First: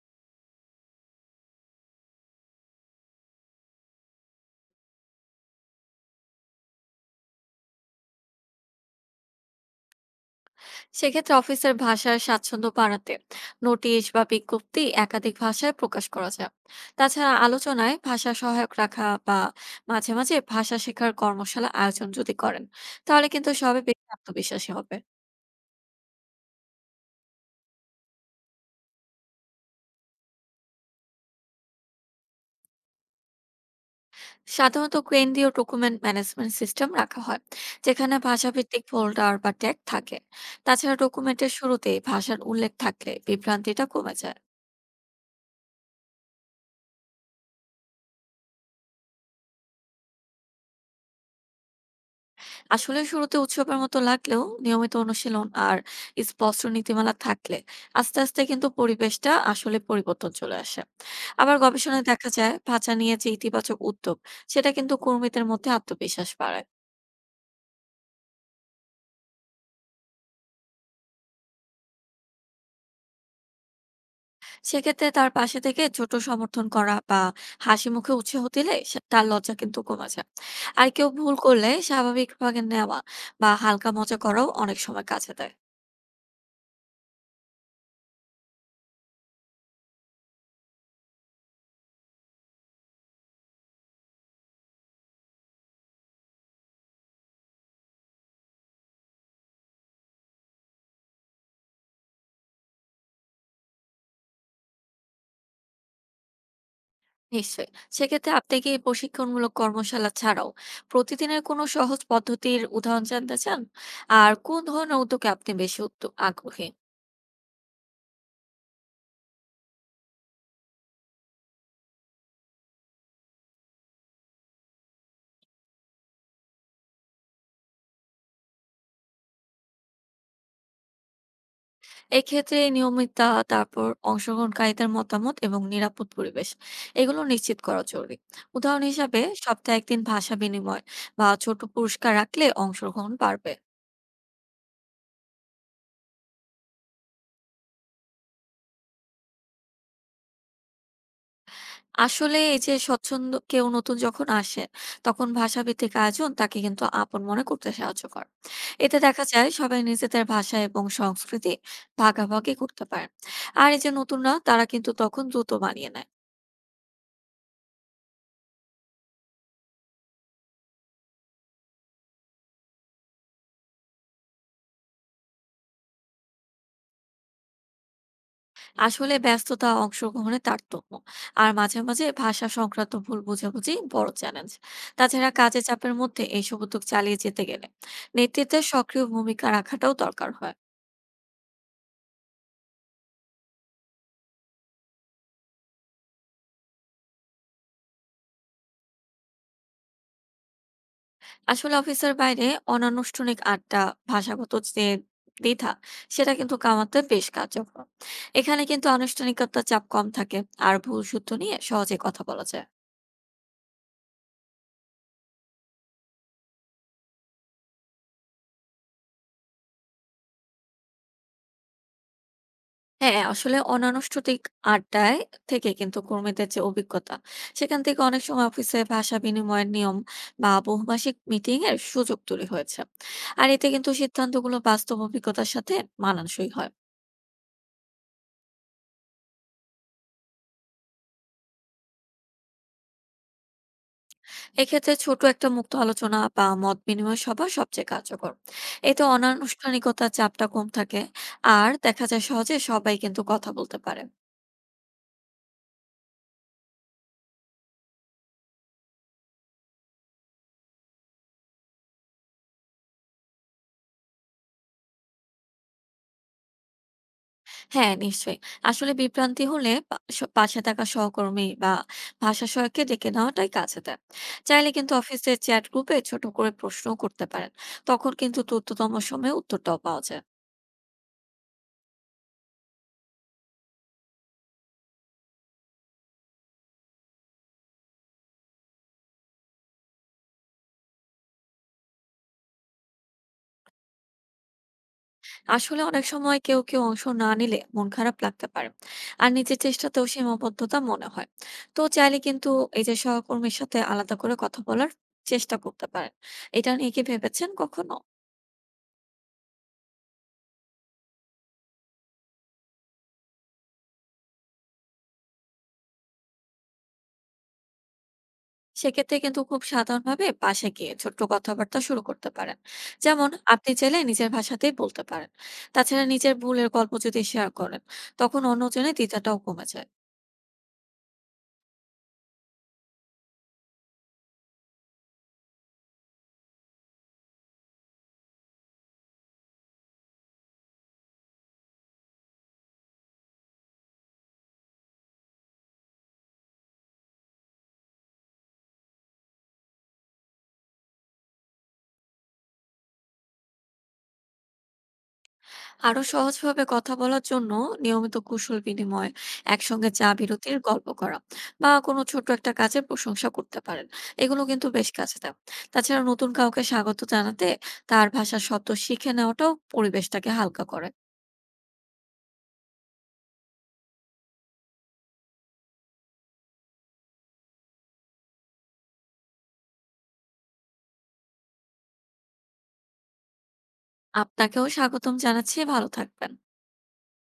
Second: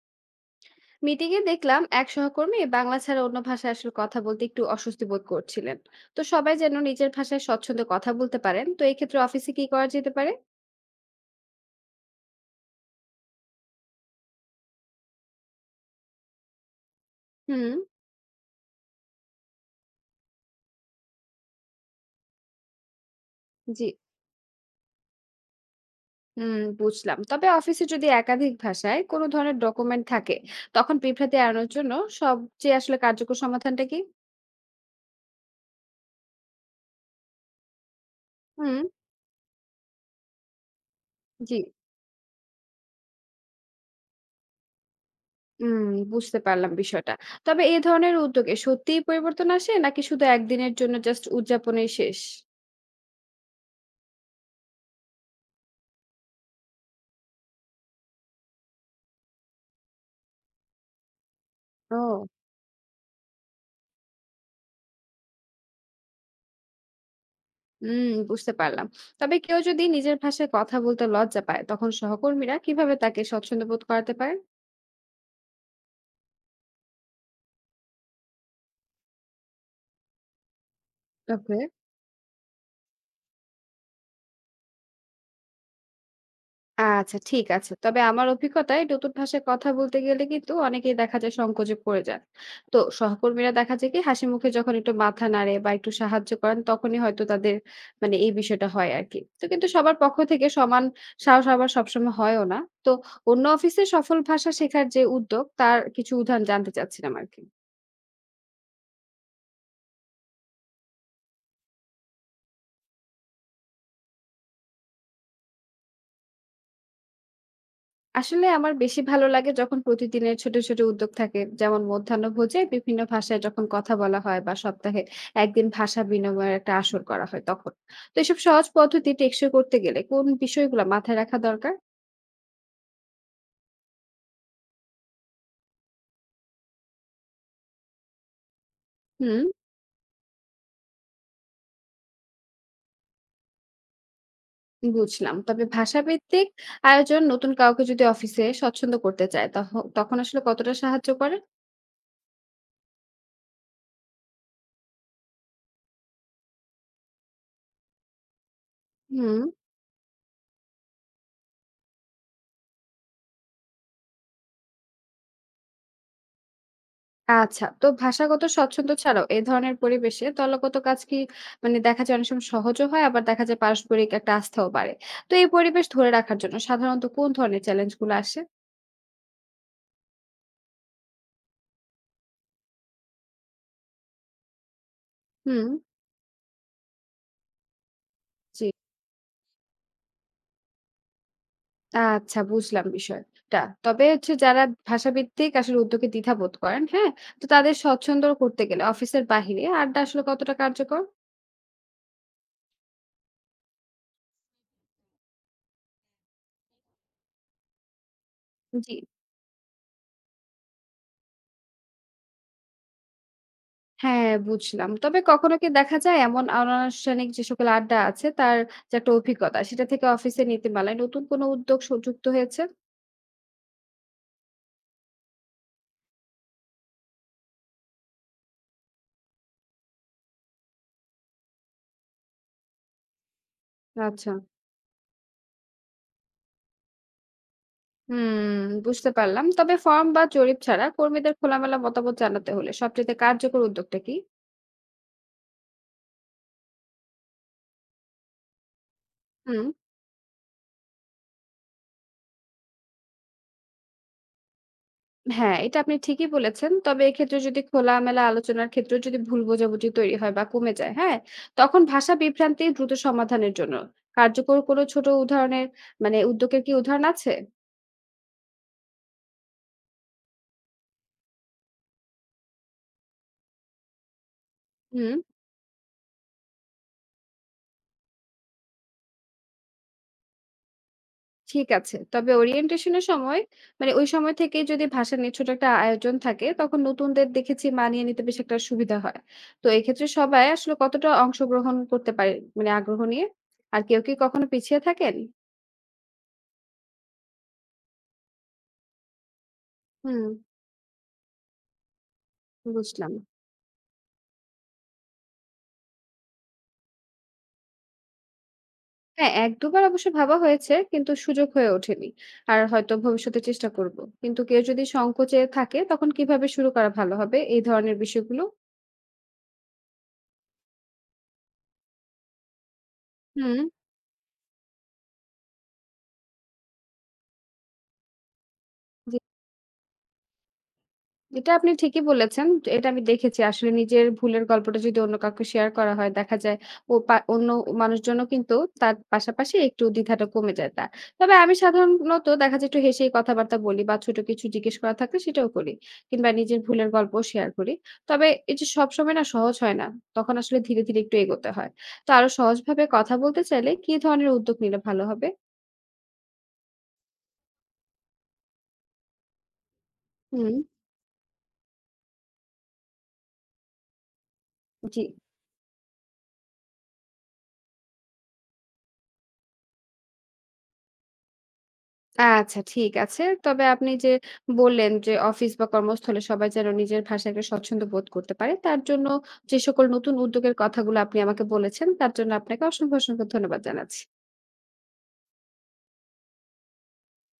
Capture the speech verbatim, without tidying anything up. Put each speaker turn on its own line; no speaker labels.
Meeting এ দেখলাম এক সহকর্মী বাংলা ছাড়া অন্য ভাষায় আসলে কথা বলতে একটু অস্বস্তি বোধ করছিলেন। তো সবাই যেন নিজের ভাষায় স্বচ্ছন্দে কথা বলতে পারেন, তো এই ক্ষেত্রে অফিসে কি করা যেতে পারে?
সেক্ষেত্রে অফিসের ভাষার স্বাচ্ছন্দ্য বাড়াতে নোটিশ বা বিজ্ঞপ্তি একাধিক ভাষায় প্রকাশ করা যায়। তাছাড়া
হুম।
আলোচনায় ভাষা সহায়ক রাখা বা মাঝে মাঝে ভাষা শেখার কর্মশালা আয়োজন যদি করেন, তাহলে কিন্তু সবে
জি।
বেশি আত্মবিশ্বাসী হবে।
হুম, বুঝলাম। তবে অফিসে যদি একাধিক ভাষায় কোনো ধরনের ডকুমেন্ট থাকে, তখন বিভ্রান্তি এড়ানোর জন্য সবচেয়ে আসলে কার্যকর সমাধানটা কি?
সাধারণত কেন্দ্রীয় ডকুমেন্ট ম্যানেজমেন্ট সিস্টেম রাখা হয়, যেখানে
হুম।
ভাষাভিত্তিক ফোল্ডার বা ট্যাগ থাকে। তাছাড়া ডকুমেন্টের
জি।
শুরুতেই ভাষার উল্লেখ থাকলে বিভ্রান্তিটা কমে যায়।
হুম, বুঝতে পারলাম বিষয়টা। তবে এই ধরনের উদ্যোগে সত্যিই পরিবর্তন আসে নাকি শুধু একদিনের জন্য জাস্ট উদযাপনেই শেষ?
আসলে শুরুতে উৎসবের মতো লাগলেও নিয়মিত অনুশীলন আর স্পষ্ট নীতিমালা থাকলে আস্তে আস্তে কিন্তু পরিবেশটা আসলে পরিবর্তন চলে আসে। আবার গবেষণায়
ও।
দেখা যায়, ভাষা নিয়ে যে ইতিবাচক উদ্যোগ, সেটা কিন্তু কর্মীদের মধ্যে আত্মবিশ্বাস বাড়ায়।
হুম, বুঝতে পারলাম। তবে কেউ যদি নিজের ভাষায় কথা বলতে লজ্জা পায়, তখন সহকর্মীরা কিভাবে তাকে স্বচ্ছন্দ বোধ করাতে পারে?
সেক্ষেত্রে তার পাশে থেকে ছোট সমর্থন করা বা হাসি মুখে উৎসাহ দিলে সে- তার লজ্জা কিন্তু কমে যায়। আর কেউ ভুল
ওকে।
করলে স্বাভাবিকভাবে নেওয়া বা হালকা মজা করাও অনেক সময় কাজে দেয়।
আচ্ছা, ঠিক আছে। তবে আমার অভিজ্ঞতায় নতুন ভাষায় কথা বলতে গেলে কিন্তু অনেকেই দেখা যায় সংকোচে পড়ে যায়। তো সহকর্মীরা দেখা যায় কি হাসি মুখে যখন একটু মাথা নাড়ে বা একটু সাহায্য করেন তখনই হয়তো তাদের মানে এই বিষয়টা হয় আর কি। তো কিন্তু সবার পক্ষ থেকে সমান সাহস আবার সবসময় হয়ও না। তো অন্য অফিসে সফল ভাষা শেখার যে উদ্যোগ তার কিছু উদাহরণ জানতে চাচ্ছিলাম আর কি।
নিশ্চয়ই। সেক্ষেত্রে আপনি কি এই প্রশিক্ষণমূলক কর্মশালা ছাড়াও প্রতিদিনের কোনো সহজ পদ্ধতির উদাহরণ জানতে চান? আর কোন ধরনের উদ্যোগে আপনি বেশি উদ্য আগ্রহী?
আসলে আমার বেশি ভালো লাগে যখন প্রতিদিনের ছোট ছোট উদ্যোগ থাকে, যেমন মধ্যাহ্নভোজে বিভিন্ন ভাষায় যখন কথা বলা হয় বা সপ্তাহে একদিন ভাষা বিনিময়ের একটা আসর করা হয় তখন। তো এসব সহজ পদ্ধতি টেকসই করতে গেলে কোন বিষয়গুলো মাথায় রাখা দরকার?
এক্ষেত্রে নিয়মিততা, তারপর অংশগ্রহণকারীদের মতামত এবং নিরাপদ পরিবেশ, এগুলো নিশ্চিত করা জরুরি। উদাহরণ হিসাবে
হুম।
সপ্তাহে এক দিন ভাষা বিনিময় বা ছোট পুরস্কার রাখলে অংশগ্রহণ বাড়বে।
বুঝলাম। তবে ভাষাভিত্তিক আয়োজন নতুন কাউকে যদি অফিসে স্বচ্ছন্দ করতে চায় তখন তখন আসলে কতটা সাহায্য করে?
আসলে এই যে স্বচ্ছন্দ, কেউ নতুন যখন আসে তখন ভাষাভিত্তিক আয়োজন তাকে কিন্তু আপন মনে করতে সাহায্য করে। এতে দেখা
হুম।
যায় সবাই নিজেদের ভাষা এবং সংস্কৃতি ভাগাভাগি করতে পারে। আর এই যে নতুনরা, তারা কিন্তু তখন দ্রুত মানিয়ে নেয়।
আচ্ছা। তো ভাষাগত স্বচ্ছন্দ্য ছাড়াও এ ধরনের পরিবেশে দলগত কাজ কি মানে দেখা যায় অনেক সময় সহজও হয়, আবার দেখা যায় পারস্পরিক একটা আস্থাও বাড়ে। তো এই পরিবেশ ধরে রাখার জন্য সাধারণত কোন ধরনের চ্যালেঞ্জগুলো আসে?
আসলে ব্যস্ততা, অংশগ্রহণের তারতম্য আর মাঝে মাঝে ভাষা সংক্রান্ত ভুল বোঝাবুঝি বড় চ্যালেঞ্জ। তাছাড়া কাজের
হুম।
চাপের মধ্যে এইসব উদ্যোগ চালিয়ে যেতে গেলে নেতৃত্বের
জি।
সক্রিয় ভূমিকা রাখাটাও দরকার হয়।
আচ্ছা, বুঝলাম বিষয়টা। তবে হচ্ছে যারা ভাষাভিত্তিক আসলে উদ্যোগে দ্বিধাবোধ করেন, হ্যাঁ? তো তাদের স্বচ্ছন্দ করতে গেলে অফিসের বাহিরে আড্ডা আসলে কতটা কার্যকর?
আসলে অফিসের বাইরে অনানুষ্ঠানিক আড্ডা ভাষাগত যে দ্বিধা, সেটা কিন্তু কমাতে বেশ কার্যকর। এখানে কিন্তু
জি।
আনুষ্ঠানিকতার চাপ কম থাকে আর ভুল সূত্র নিয়ে সহজে কথা বলা যায়।
হ্যাঁ, বুঝলাম। তবে কখনো কি দেখা যায় এমন অনানুষ্ঠানিক যে সকল আড্ডা আছে তার যে একটা অভিজ্ঞতা সেটা থেকে অফিসের নীতিমালায় নতুন কোনো উদ্যোগ স যুক্ত হয়েছে?
হ্যাঁ, আসলে অনানুষ্ঠানিক আড্ডায় থেকে কিন্তু কর্মীদের যে অভিজ্ঞতা, সেখান থেকে অনেক সময় অফিসে ভাষা বিনিময়ের নিয়ম বা বহুভাষিক মিটিং এর সুযোগ তৈরি হয়েছে। আর এতে কিন্তু
আচ্ছা।
সিদ্ধান্তগুলো বাস্তব অভিজ্ঞতার সাথে মানানসই হয়।
হুম, বুঝতে পারলাম। তবে ফর্ম বা জরিপ ছাড়া কর্মীদের খোলামেলা মতামত জানাতে হলে সবচাইতে কার্যকর উদ্যোগটা কি?
এক্ষেত্রে ছোট একটা মুক্ত আলোচনা বা মত বিনিময় সভা সবচেয়ে কার্যকর। এতে
হুম।
অনানুষ্ঠানিকতার চাপটা কম থাকে আর দেখা যায় সহজে সবাই কিন্তু কথা বলতে পারে।
হ্যাঁ, এটা আপনি ঠিকই বলেছেন। তবে এক্ষেত্রে যদি খোলামেলা আলোচনার ক্ষেত্রেও যদি ভুল বোঝাবুঝি তৈরি হয় বা কমে যায়, হ্যাঁ? তখন ভাষা বিভ্রান্তি দ্রুত সমাধানের জন্য কার্যকর কোনো ছোট উদাহরণের মানে উদ্যোগের কি উদাহরণ আছে?
হ্যাঁ, নিশ্চয়ই। আসলে বিভ্রান্তি হলে পা স পাশে থাকা সহকর্মী বা ভাষা সহায়ককে ডেকে নেওয়াটাই কাজে দেয়। চাইলে কিন্তু
হুম।
অফিসের চ্যাট গ্রুপে ছোট করে প্রশ্নও করতে পারেন। তখন কিন্তু দ্রুততম সময়ে উত্তরটাও পাওয়া যায়।
ঠিক আছে। তবে ওরিয়েন্টেশন এর সময় মানে ওই সময় থেকেই যদি ভাষা নিয়ে ছোট একটা আয়োজন থাকে, তখন নতুনদের দেখেছি মানিয়ে নিতে বেশ একটা সুবিধা হয়। তো এক্ষেত্রে সবাই আসলে কতটা অংশগ্রহণ করতে পারে মানে আগ্রহ নিয়ে? আর কেউ কি কখনো পিছিয়ে থাকেন?
আসলে অনেক সময় কেউ কেউ অংশ না নিলে মন খারাপ লাগতে পারে আর নিজের চেষ্টাতেও
হুম,
সীমাবদ্ধতা মনে হয়। তো চাইলে কিন্তু এই যে
বুঝলাম।
সহকর্মীর সাথে আলাদা করে কথা বলার চেষ্টা করতে পারেন। এটা নিয়ে কি ভেবেছেন কখনো?
হ্যাঁ, এক দুই বার অবশ্য ভাবা হয়েছে কিন্তু সুযোগ হয়ে ওঠেনি। আর হয়তো ভবিষ্যতে চেষ্টা করব। কিন্তু কেউ যদি সংকোচে থাকে তখন কিভাবে শুরু করা ভালো হবে এই ধরনের বিষয়গুলো?
সেক্ষেত্রে কিন্তু খুব সাধারণভাবে পাশে গিয়ে ছোট্ট কথাবার্তা শুরু করতে পারেন। যেমন,
হুম।
আপনি চাইলে নিজের ভাষাতেই বলতে পারেন। তাছাড়া নিজের ভুলের গল্প যদি শেয়ার করেন, তখন অন্যজনের
জি,
দ্বিধাটাও কমে যায়।
এটা আপনি ঠিকই বলেছেন। এটা আমি দেখেছি। আসলে নিজের ভুলের গল্পটা যদি অন্য কাউকে শেয়ার করা হয়, দেখা যায় ও পা অন্য মানুষজনও কিন্তু তার পাশাপাশি একটু দ্বিধাটা কমে যায় তার। তবে আমি সাধারণত দেখা যায় একটু হেসেই কথাবার্তা বলি বা ছোট কিছু জিজ্ঞেস করা থাকলে সেটাও করি। কিংবা নিজের ভুলের গল্পও শেয়ার করি। তবে এই যে সবসময় না সহজ হয় না। তখন আসলে ধীরে, ধীরে একটু এগোতে হয়। তো আরো সহজভাবে কথা বলতে চাইলে কি ধরনের উদ্যোগ নিলে ভালো হবে?
আরো সহজভাবে কথা বলার জন্য নিয়মিত কুশল বিনিময়, একসঙ্গে চা
হুম।
বিরতির গল্প করা বা কোনো ছোট একটা কাজের প্রশংসা করতে পারেন। এগুলো কিন্তু বেশ
জি।
কাজে দেয়। তাছাড়া নতুন কাউকে স্বাগত জানাতে তার ভাষার শব্দ শিখে নেওয়াটাও পরিবেশটাকে হালকা করে।
আচ্ছা, ঠিক আছে। তবে আপনি যে বললেন যে অফিস বা কর্মস্থলে সবাই যেন নিজের ভাষায় একটা স্বচ্ছন্দ বোধ করতে পারে, তার জন্য যে সকল নতুন উদ্যোগের কথাগুলো আপনি আমাকে বলেছেন, তার জন্য আপনাকে অসংখ্য, অসংখ্য ধন্যবাদ জানাচ্ছি।
আপনাকেও স্বাগতম জানাচ্ছি, ভালো থাকবেন।